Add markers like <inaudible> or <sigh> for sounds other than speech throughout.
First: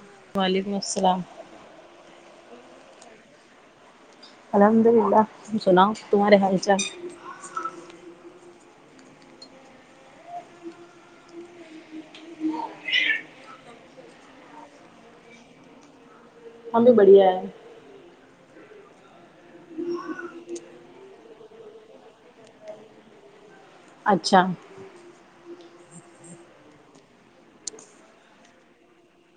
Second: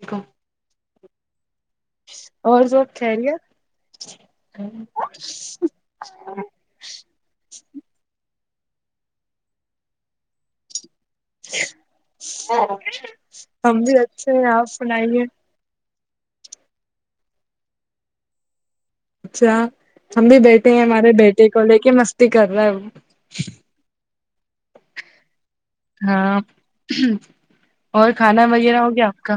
دیکھو وعلیکم السلام اور سب خیریت الحمد اللہ تم سناؤ تمہارے حال چال ہم بھی اچھے ہیں آپ سنائیے ہم بھی بڑھیا ہے اچھا ہم بھی بیٹھے ہیں ہمارے بیٹے کو لے کے مستی کر رہا ہے وہ اچھا <inaudible> ہاں اور کھانا وغیرہ ہو گیا آپ کا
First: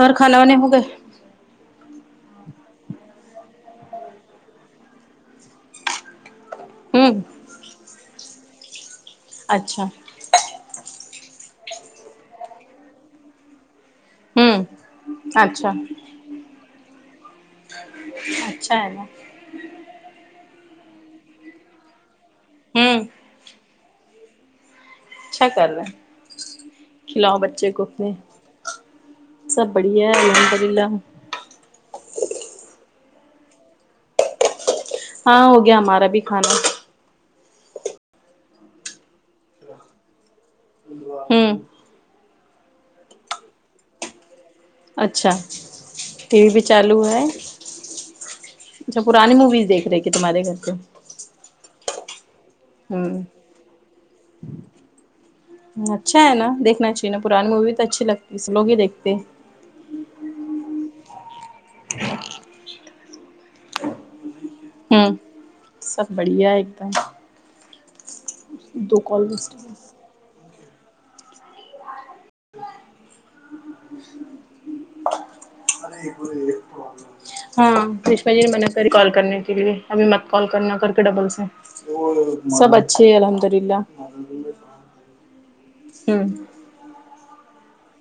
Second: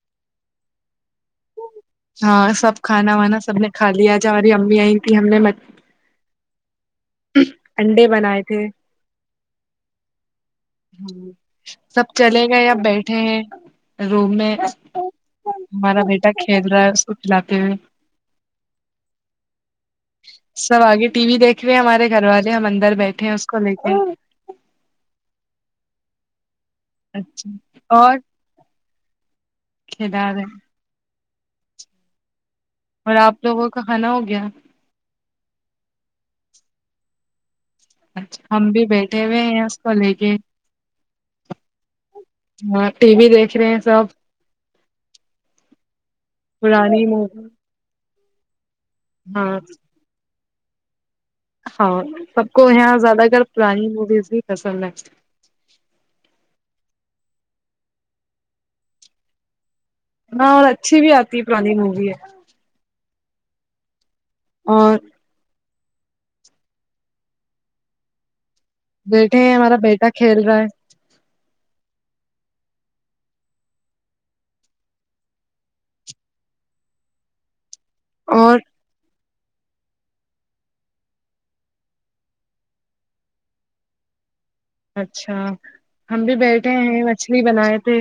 اور کھانے وانے ہوگئے ہاں سب کھانا وانا سب نے کھا لیا آج ہماری امی آئی تھیں ہم نے ہوں انڈے بنائے تھے اچھا ہاں سب چلے گئے یا بیٹھے ہیں روم میں ہوں اچھا ہمارا بیٹا کھیل رہا ہے اس کو کھلاتے ہوئے اچھا ہے ناں سب آگے ٹی وی دیکھ رہے ہمارے گھر والے ہم اندر ہوں بیٹھے ہیں اس کو لے کے اچھا کر رہے کھلاؤ اچھا بچے کو اپنے اور سب بڑھیا ہے کھیلا رہے ہیں۔ الحمدللہ اور آپ لوگوں کا کھانا ہوگیا ہاں ہوگیا ہمارا بھی کھانا اچھا ہم بھی بیٹھے ہوئے ہیں اس کو لے کے ہاں ٹی وی دیکھ رہے ہیں سب اچھا ٹی وی بھی چالو پرانی ہوا ہے مووی اچھا پرانی ہاں مویزیک رہے ہیں کیا تمہارے گھر پہ ہاں سب کو یہاں ہوں زیادہ کر پرانی موویز بھی پسند ہے اچھا ہے ناں دیکھنا چاہیے ناں پرانی مووی تو اچھی لگتی ہم لوگ بھی دیکھتے ہاں اور اچھی بھی آتی ہے پرانی مووی ہے اور ہوں سب بڑھیا ایک دم دو کال بیٹھے ویسٹ ہیں ہوئی۔ ہمارا بیٹا کھیل رہا ہے ہاں کشما جی نے اور منع کری کال کرنے کے لیے ابھی مت کال کرنا کرکے ڈبل سے سب اچھے ہے الحمد للہ اچھا ہم ہوں بھی بیٹھے ہیں مچھلی بنائے تھے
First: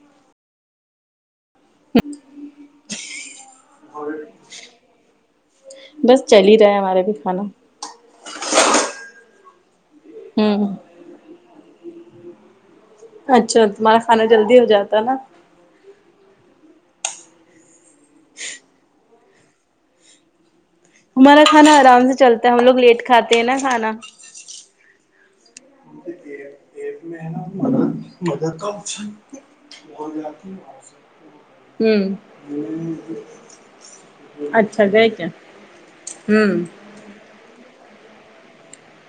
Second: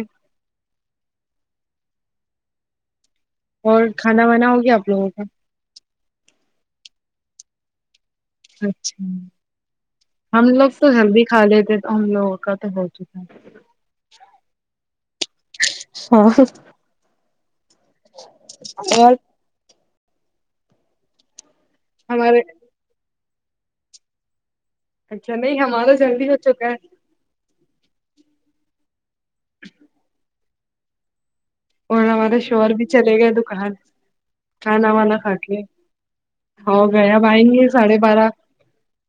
<unintelligible> اور کھانا وانا ہو گیا آپ لوگوں کا بس چل ہی رہا ہے ہمارے بھی کھانا اچھا ہم ہوں لوگ تو ہیلدی کھالیتے تو ہم لوگوں کا تو ہوت اچھا تمہارا کھانا جلدی ہوجاتا ہے ناں ہاں اور ہمارا کھانا آرام سے ہمارے چلتا ہے ہم لوگ لیٹ کھاتے ہیں ناں کھانا اچھا نہیں ہمارا جلدی ہوچکا ہے <unintelligible> اور ہوں ہمارے شوہر بھی چلے گئے دکان اچھا کھانا گئے وانا کیا کھا کے ہوں ہو گیا اب آئیں گے ساڑھے بارہ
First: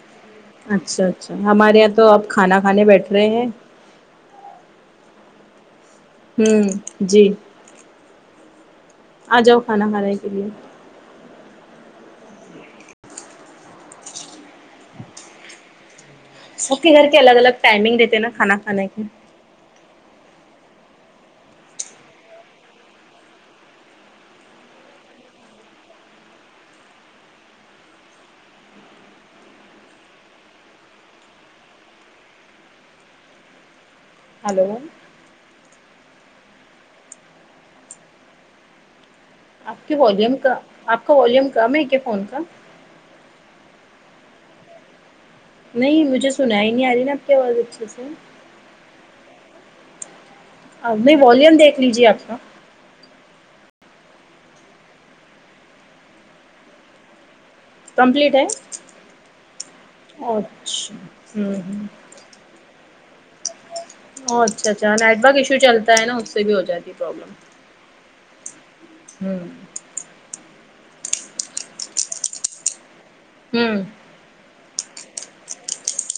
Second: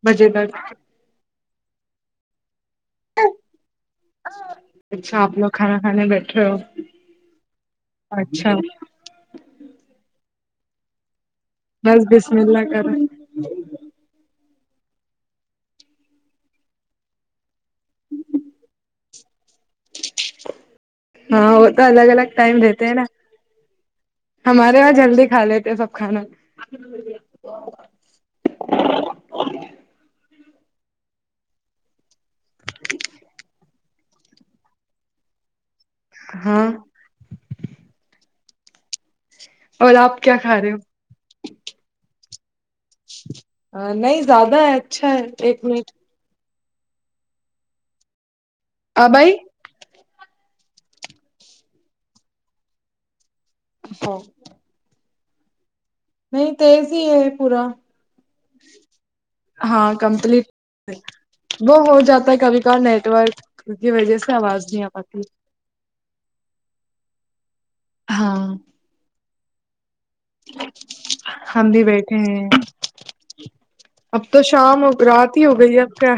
بجے تک اچھا اچھا ہمارے یہاں تو اپ کھانا کھانے بیٹھ رہے ہیں اچھا آپ لوگ کھانا کھانے بیٹھے ہو ہوں جی اچھا آ جاؤ کھانا کھانے کے لیے بس بسم اللہ کرے سب کے گھر کے الگ الگ ٹائمنگ دیتے ہیں نا کھانا کھانے کے ہاں وہ تو الگ الگ ٹائم دیتے ہیں نا ہمارے وہاں جلدی کھا لیتے سب کھانا <inaudible> ج ہلو ہاں آپ اور کی کیا والیوم کا کھا رہے آپ کا والیوم کم ہے کیا فون کا نہیں زیادہ ہے اچھا ہے ایک منٹ نہیں مجھے سنا ہی نہیں آ رہی نا آپ کے آواز اچھے سے اب ائی نہیں والیوم دیکھ لیجیے آپ کا <inaudible> نہیں تیز ہی ہے پورا کمپلیٹ ہے ہاں کمپلیٹ اچھا ہوں وہ ہوں ہو جاتا ہے کبھی کا نیٹ ورک کی وجہ سے آواز نہیں آ پاتی جو چلتا ہے نا اس سے بھی ہو جاتی ہے پرابلم ہاں ہوں ہم بھی بیٹھے ہیں ہوں اب تو شام ہو رات ہی ہو گئی ہے اب کیا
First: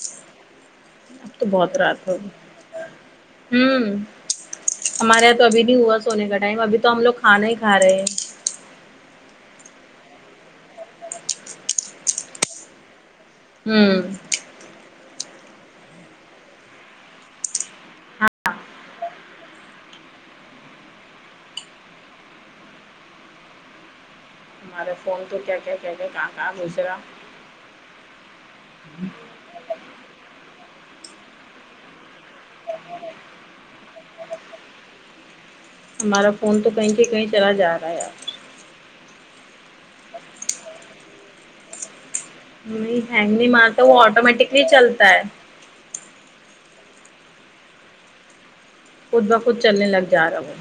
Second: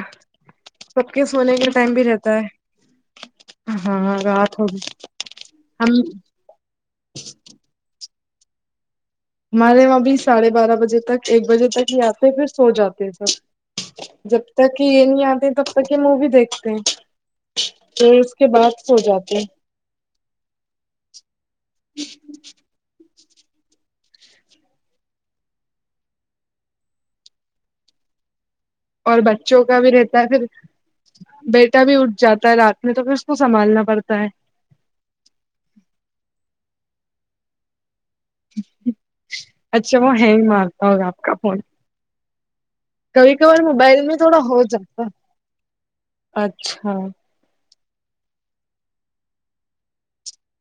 سب کے اب تو سونے کا بہت ٹائم بھی رات ہوگئی رہتا ہے ہوں ہاں رات ہوگی ہمارے یہاں تو ابھی نہیں ہم ہوا سونے کا ٹائم ابھی تو ہم لوگ کھانا ہی کھا رہے ہیں ہمارے وہاں بھی ساڑھے بارہ بجے تک ایک بجے تک ہی آتے پھر سو جاتے ہیں سب ہوں جب تک یہ نہیں آتے تب تک کے مووی دیکھتے ہیں پھر ہاں اس کے بعد سو جاتے ہمارا فون تو کیا کیا کیا کیا کہاں کہاں گسرا بچوں کا بھی رہتا ہے پھر بیٹا بھی اٹھ جاتا ہے رات میں تو پھر اس کو سنبھالنا پڑتا ہے ہمارا فون تو کہیں کے کہیں چلا جا رہا ہے اچھا وہ ہے ہی مارتا ہوگا آپ کا فون نہیں کبھی ہینگ نہیں کبھار مارتا وہ موبائل میں تھوڑا ہو آٹومیٹکلی جاتا ہے چلتا اچھا خود بخود چلنے لگ جا رہا وہ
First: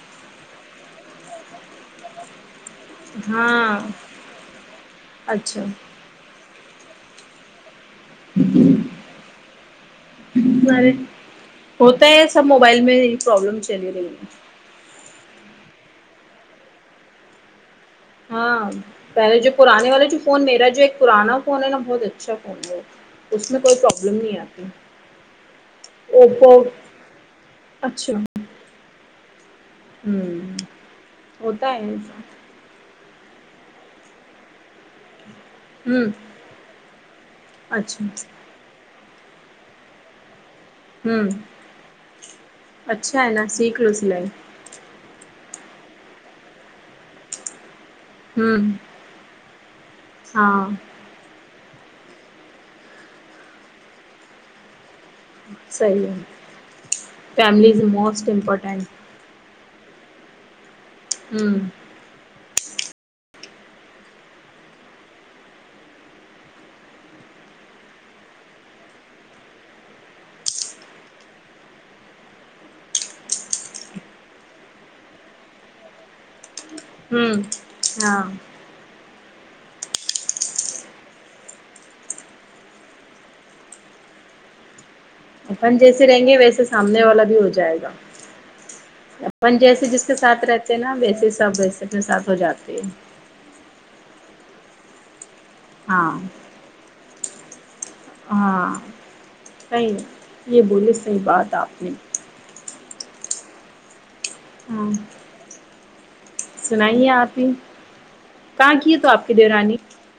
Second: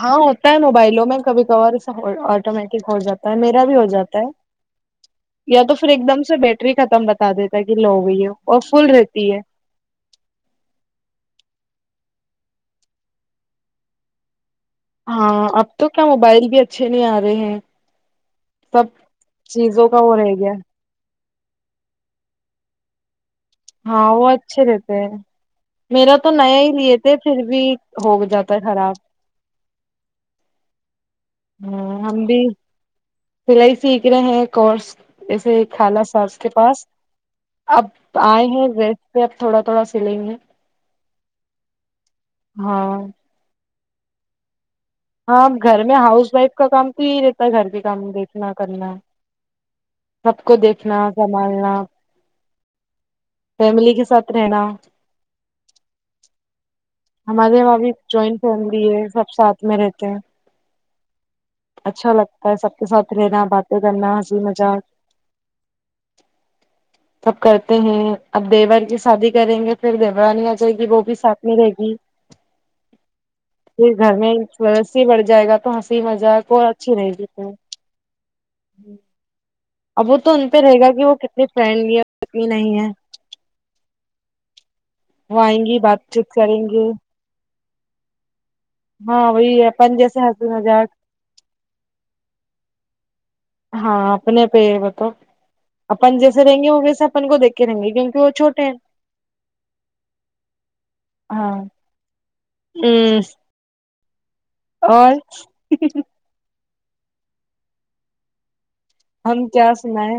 ہاں ہوتا ہے موبائلوں میں کبھی کبھار ایسا ہولڈ آٹو مٹک ہو جاتا ہے میرا بھی ہاں ہو جاتا ہے یا اچھا تو پھر ایک دم سے بیٹری ختم بتا دیتا ہے کہ لو گئی ہے اور فل رہتی ہے ارے ہوتا ہے سب موبائل میں یہ پرابلم چلی رہی ہے ہاں اب تو کیا موبائل بھی اچھے نہیں آ رہے ہیں ہاں سب پہلے جو چیزوں پرانے کا والا وہ جو رہ فون گیا میرا جو ایک پرانا فون ہے نا بہت اچھا فون ہے اس میں کوئی ہاں پرابلم وہ نہیں آتی اچھے رہتے ہیں میرا تو اوپو نیا ہی لیے تھے پھر بھی اچھا ہوگ جاتا خراب ہوں ہوتا ہے ہ ایسا ہم بھی سلائی سیکھ رہے ہیں کورس ایسے خالہ ہوں ساس کے پاس اب اچھا آئے ہیں ریس پہ اب تھوڑا تھوڑا سلیں گے ہوں ہاں اچھا ہے نا سیکھلو سلائی ہاں اب گھر میں ہاؤس وائف کا کام تو ہی رہتا ہے گھر کے کام نا ہوں کرنا سب کو ہاں دیکھنا سنبھالنا فیملی کے ساتھ رہنا صحیح ہے ہمارے فیملی وہاں از بھی موسٹ جوائنٹ فیملی امپورٹینٹ ہے سب ساتھ میں رہتے ہیں ہوں اچھا لگتا ہے سب کے ساتھ رہنا باتیں کرنا ہنسی مذاق سب کرتے ہیں اب دیور کی شادی کریں گے پھر دیورانی آ جائے گی وہ بھی ساتھ میں رہے گی <inaudible> پھر گھر میں سسیی بڑھ جائے گا تو ہنسی مذاق کو اور اچھی رہے گی ہوں ہاں اب وہ تو ان پہ رہے گا کہ وہ کتنی فرینڈلی ہے کتنی نہیں ہے وہ آئیں اپن گی بات جیسے رہیں چیت گے کریں ویسے گے سامنے والا بھی ہو جائے گا ہاں اپن وہی ہے جیسے جس کے ساتھ ہنسی رہتے ہیں نا مذاق ویسے سب ویسے اپنے ساتھ ہو جاتے ہیں ہاں اپنے پے ہے وہ تو ہاں اپن جیسے رہیں گے وہ ویسے اپن کو دیکھ کے رہیں گے کیوں ہاں صحیح یہ بولے صحیح بات آپ نے ہوں ہاں اور سنائیے آپ ہی کہ کی تو آپ کی ہم کیا دیورانی سنائے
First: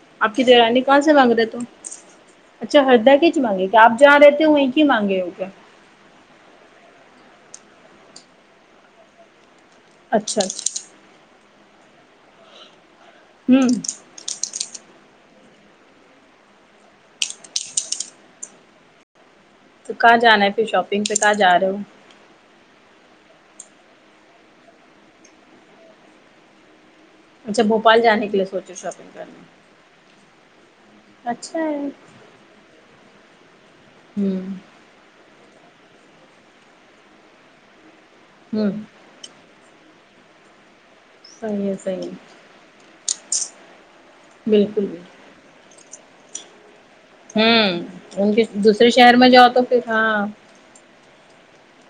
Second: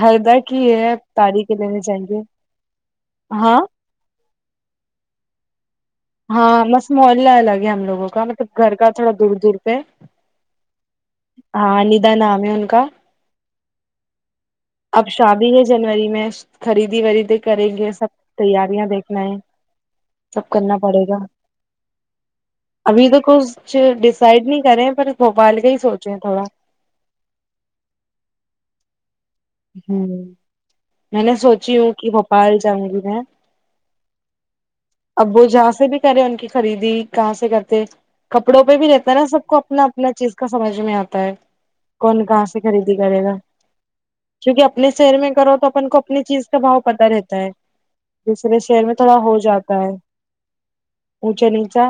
ہردا آپ کی دیرانی ہے کہاں سے مانگ تاری رہے کے تو لینے چاہیے اچھا ہردا کیچ ہاں مانگے کیا آپ جاں رہتے وہیں کی مانگے ہو گے ہاں بس محلہ الگ ہے ہم لوگوں کا مطلب گھر کا تھوڑا دور دور پہ اچھا اچھا ہاں ندا نام ہے انکا ہوں اب شادی ہے جنوری میں خریدی وریدی کریں گے سب تیاریاں دیکھنا ہے تو کہاں جانا ہے سب پھر کرنا شاپنگ پڑے پہ گا کہاں جا رہے ہو ابھی تو کچھ ڈیسائڈ نہیں کرے پر بھوپال کا ہی سوچے تھوڑا اچھا بھوپال جانے کے لیے سوچے شاپنگ کرنے ہوں میں نے اچھا ہے سوچی ہوں کہ بھوپال جاؤں گی میں ہوں اب وہ جہاں سے بھی کرے ان کی خریدی کہاں سے کرتے کپڑوں پہ ہوں بھی رہتے ذرا سب کو اپنا اپنا چیز کا سمجھ میں آتا صحیح ہے صحیح کون ہے کہاں سے خریدی کرے گا کیونکہ بالکل اپنے بھی شہر میں کرو تو اپن کو اپنی چیز کا بھاؤ پتہ رہتا ہے ہوں ان کے دوسرے شہر میں تھوڑا ہو جاؤ تو جاتا پھر ہے ہاں اونچا نیچا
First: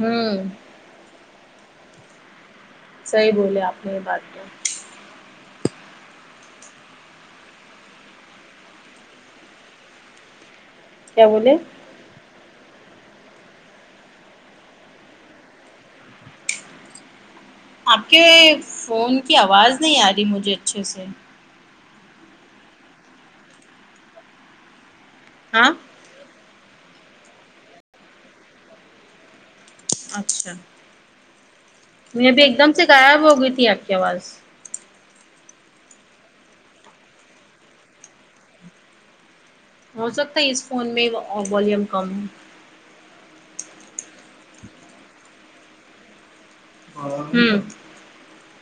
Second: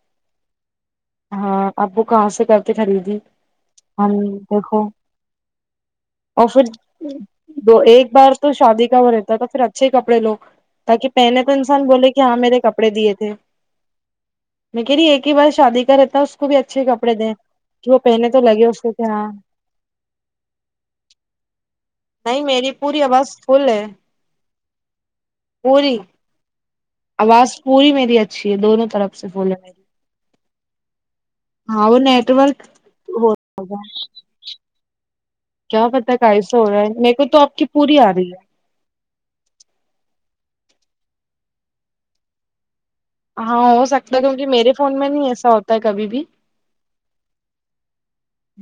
ہوں ہاں اب وہ کہاں سے کرتے خریدی صحیح بولے آپ نے یہ ہم بات تو دیکھو اور پھر دو ایک بار تو شادی کا وہ رہتا ہے تو پھر اچھے ہی کپڑے لو تاکہ کیا پہنے تو بولے انسان بولے کہ جہاں میرے کپڑے دیے تھے میں کہی ایک ہی بار شادی کا رہتا اس کو بھی اچھے کپڑے دیں کہ وہ آپ کے پہنے تو لگے اس کو کہ فون ہاں کی آواز نہیں آ رہی مجھے اچھے سے نہیں میری پوری آواز فل ہے ہاں پوری آواز پوری میری اچھی ہے دونوں طرف سے بھولیں میری اچھا ہاں وہ میں نیٹ ابھی ورک ایک دم سے غائب ہو گئی تھی آپ کی آواز کیا پتا کا ایسا ہو رہا ہے میرے کو تو آپ کی پوری آ رہی ہے ہو سکتا ہے اس فون میں والیوم کم ہو ہاں ہو سکتا ہے کیونکہ میرے فون میں نہیں ایسا ہوتا ہے کبھی بھی ہمم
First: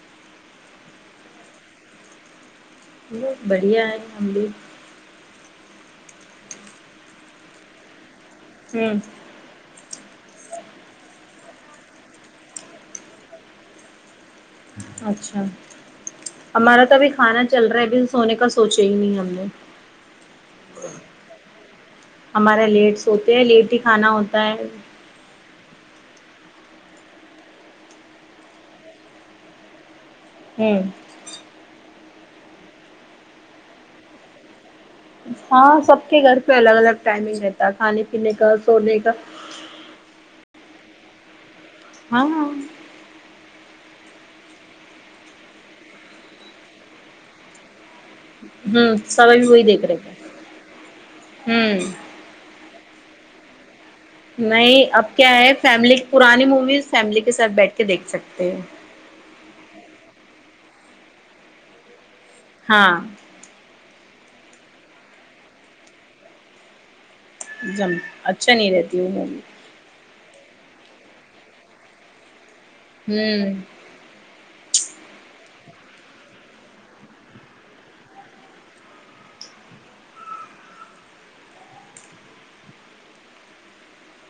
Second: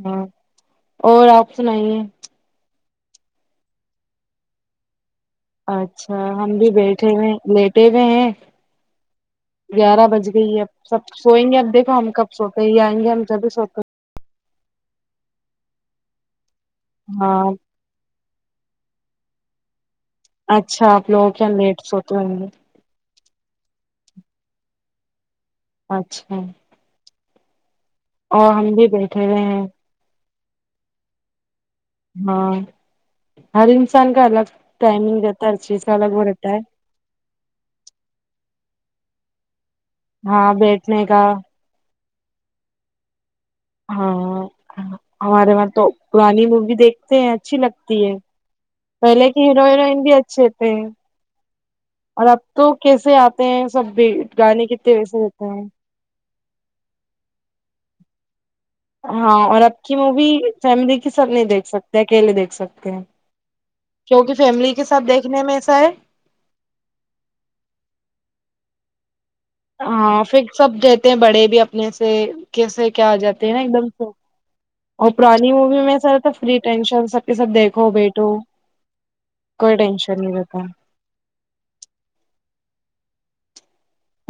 ہاں اور آپ سنائیے بڑھیا ہے ہم بھی اچھا ہم بھی بیٹھے ہوئے لیٹے ہوئے ہیں ہوں گیارہ بج گئی ہے اب سب سوئیں گے اب دیکھو ہم کب سوتے یہ آئیں گے ہم جب بھی سوتے اچھا ہمارا تو ابھی ہیں۔ کھانا ہاں چل رہا ہے ابھی سونے کا سوچے ہی نہیں ہم نے اچھا آپ لوگوں کیا لیٹ سوتے رہیں گے ہمارا لیٹ سوتے ہیں لیٹ ہی کھانا ہوتا ہے اچھا اور ہم بھی بیٹھے ہوئے ہیں ہوں ہاں ہر انسان کا الگ ٹائمنگ رہتا ہے ہر ہاں چیز کا سب الگ کے وہ گھر پہ رہتا ہے الگ الگ ٹائمنگ رہتا ہے کھانے پینے کا سونے کا ہاں بیٹھنے کا ہاں ہاں ہاں ہمارے وہاں تو پرانی مووی دیکھتے ہیں اچھی لگتی ہے سب پہلے کہ ابھی وہی ہیرو دیکھ رہے ہیروئن بھی اچھے تھے ہوں اور اب تو کیسے آتے ہیں سب بی گانے نہیں کتنے اب ویسے کیا دیتے ہے ہیں فیملی پرانی مویز فیملی کے ساتھ بیٹھ کے دیکھ سکتے ہیں ہاں اور آب کی مووی فیملی کے ساتھ نہیں دیکھ سکتے اکیلے دیکھ سکتے ہاں ہیں کیونکہ فیملی کے ساتھ دیکھنے میں ایسا ہے جم اچھا نہیں رہتی میں ہاں پھر سب رہتے ہیں بڑے بھی اپنے سے کیسے کیا آ جاتے ہیں ہوں نا ایک دم اور پرانی مووی میں سر تو فری ٹینشن سب کے سب دیکھو بیٹھو کوئی ٹینشن نہیں رہتا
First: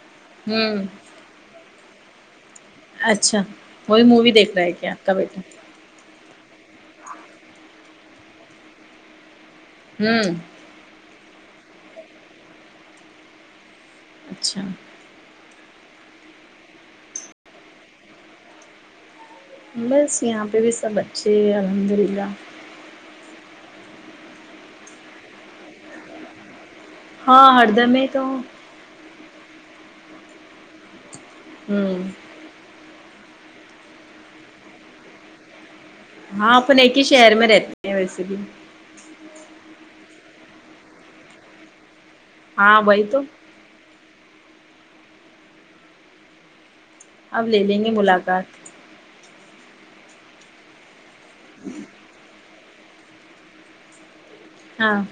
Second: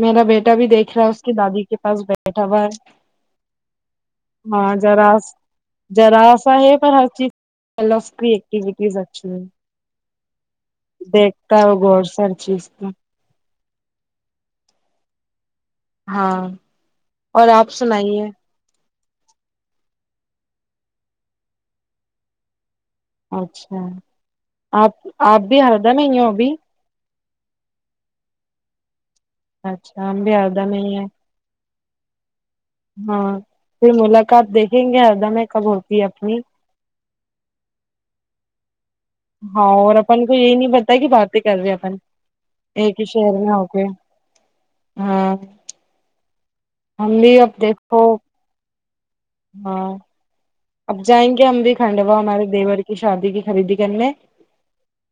میرا بیٹا بھی ہوں دیکھ رہا ہے اس کے دادی کے پاس بیٹھا ہوا ہے اچھا وہی مووی دیکھ رہے ہے ہاں کیا آپ ذرا کا بیٹا ذرا سا ہے پر ہر چیز اکیٹیوٹیز اچھی ہے ہوں دیکھتا ہو گ اور سر چیز تو اچھا ہاں اور آپ سنائیے بس یہاں پہ بھی سب اچھے الحمد للہ اچھا آپ آپ بھی ہردا میں ہو ابھی ہاں ہردمیں تو ہوں اچھا ہم بھی آردہ نہیں ہیں ہم ہاں پھر ملاقات دیکھیں گے اردم کب ہے اپنی ہاں اپن ایک ہی شہر میں رہتے ہیں ویسے بھی ہاں اور اپن کو یہی نہیں پتا کہ باتیں کر رہے اپن ہاں ایک وہی ہی تو شہر میں ہو کے ہاں ہم بھی اب لے لیں گے دیکھو ملاقات ہاں اب جائیں گے ہم بھی کھنڈ و ہمارے دیور کی شادی کی خریدی کرنے ہاں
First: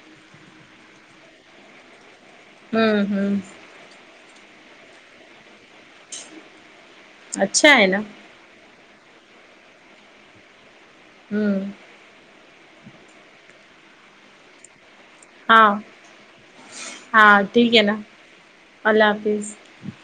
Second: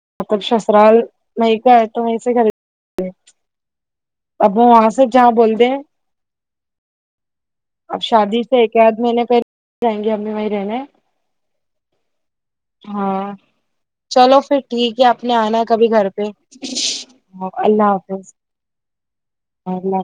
<inaudible> سسرال مائکا ہے تو وہیں سے خرید ہوں ہوں ابو وہاں سے جا بولتے اچھا ہے نا اب شادی سے ایک آدھ مہینے پہلے جائیں گے امی وہیں رہنے ہوں ہاں چلو پھر ٹھیک ہے اپ نے آنا ہاں کبھی گھر پہ ہاں ٹھیک ہے اللہ نا حافظ اللہ حافظ <unintelligible> اور ل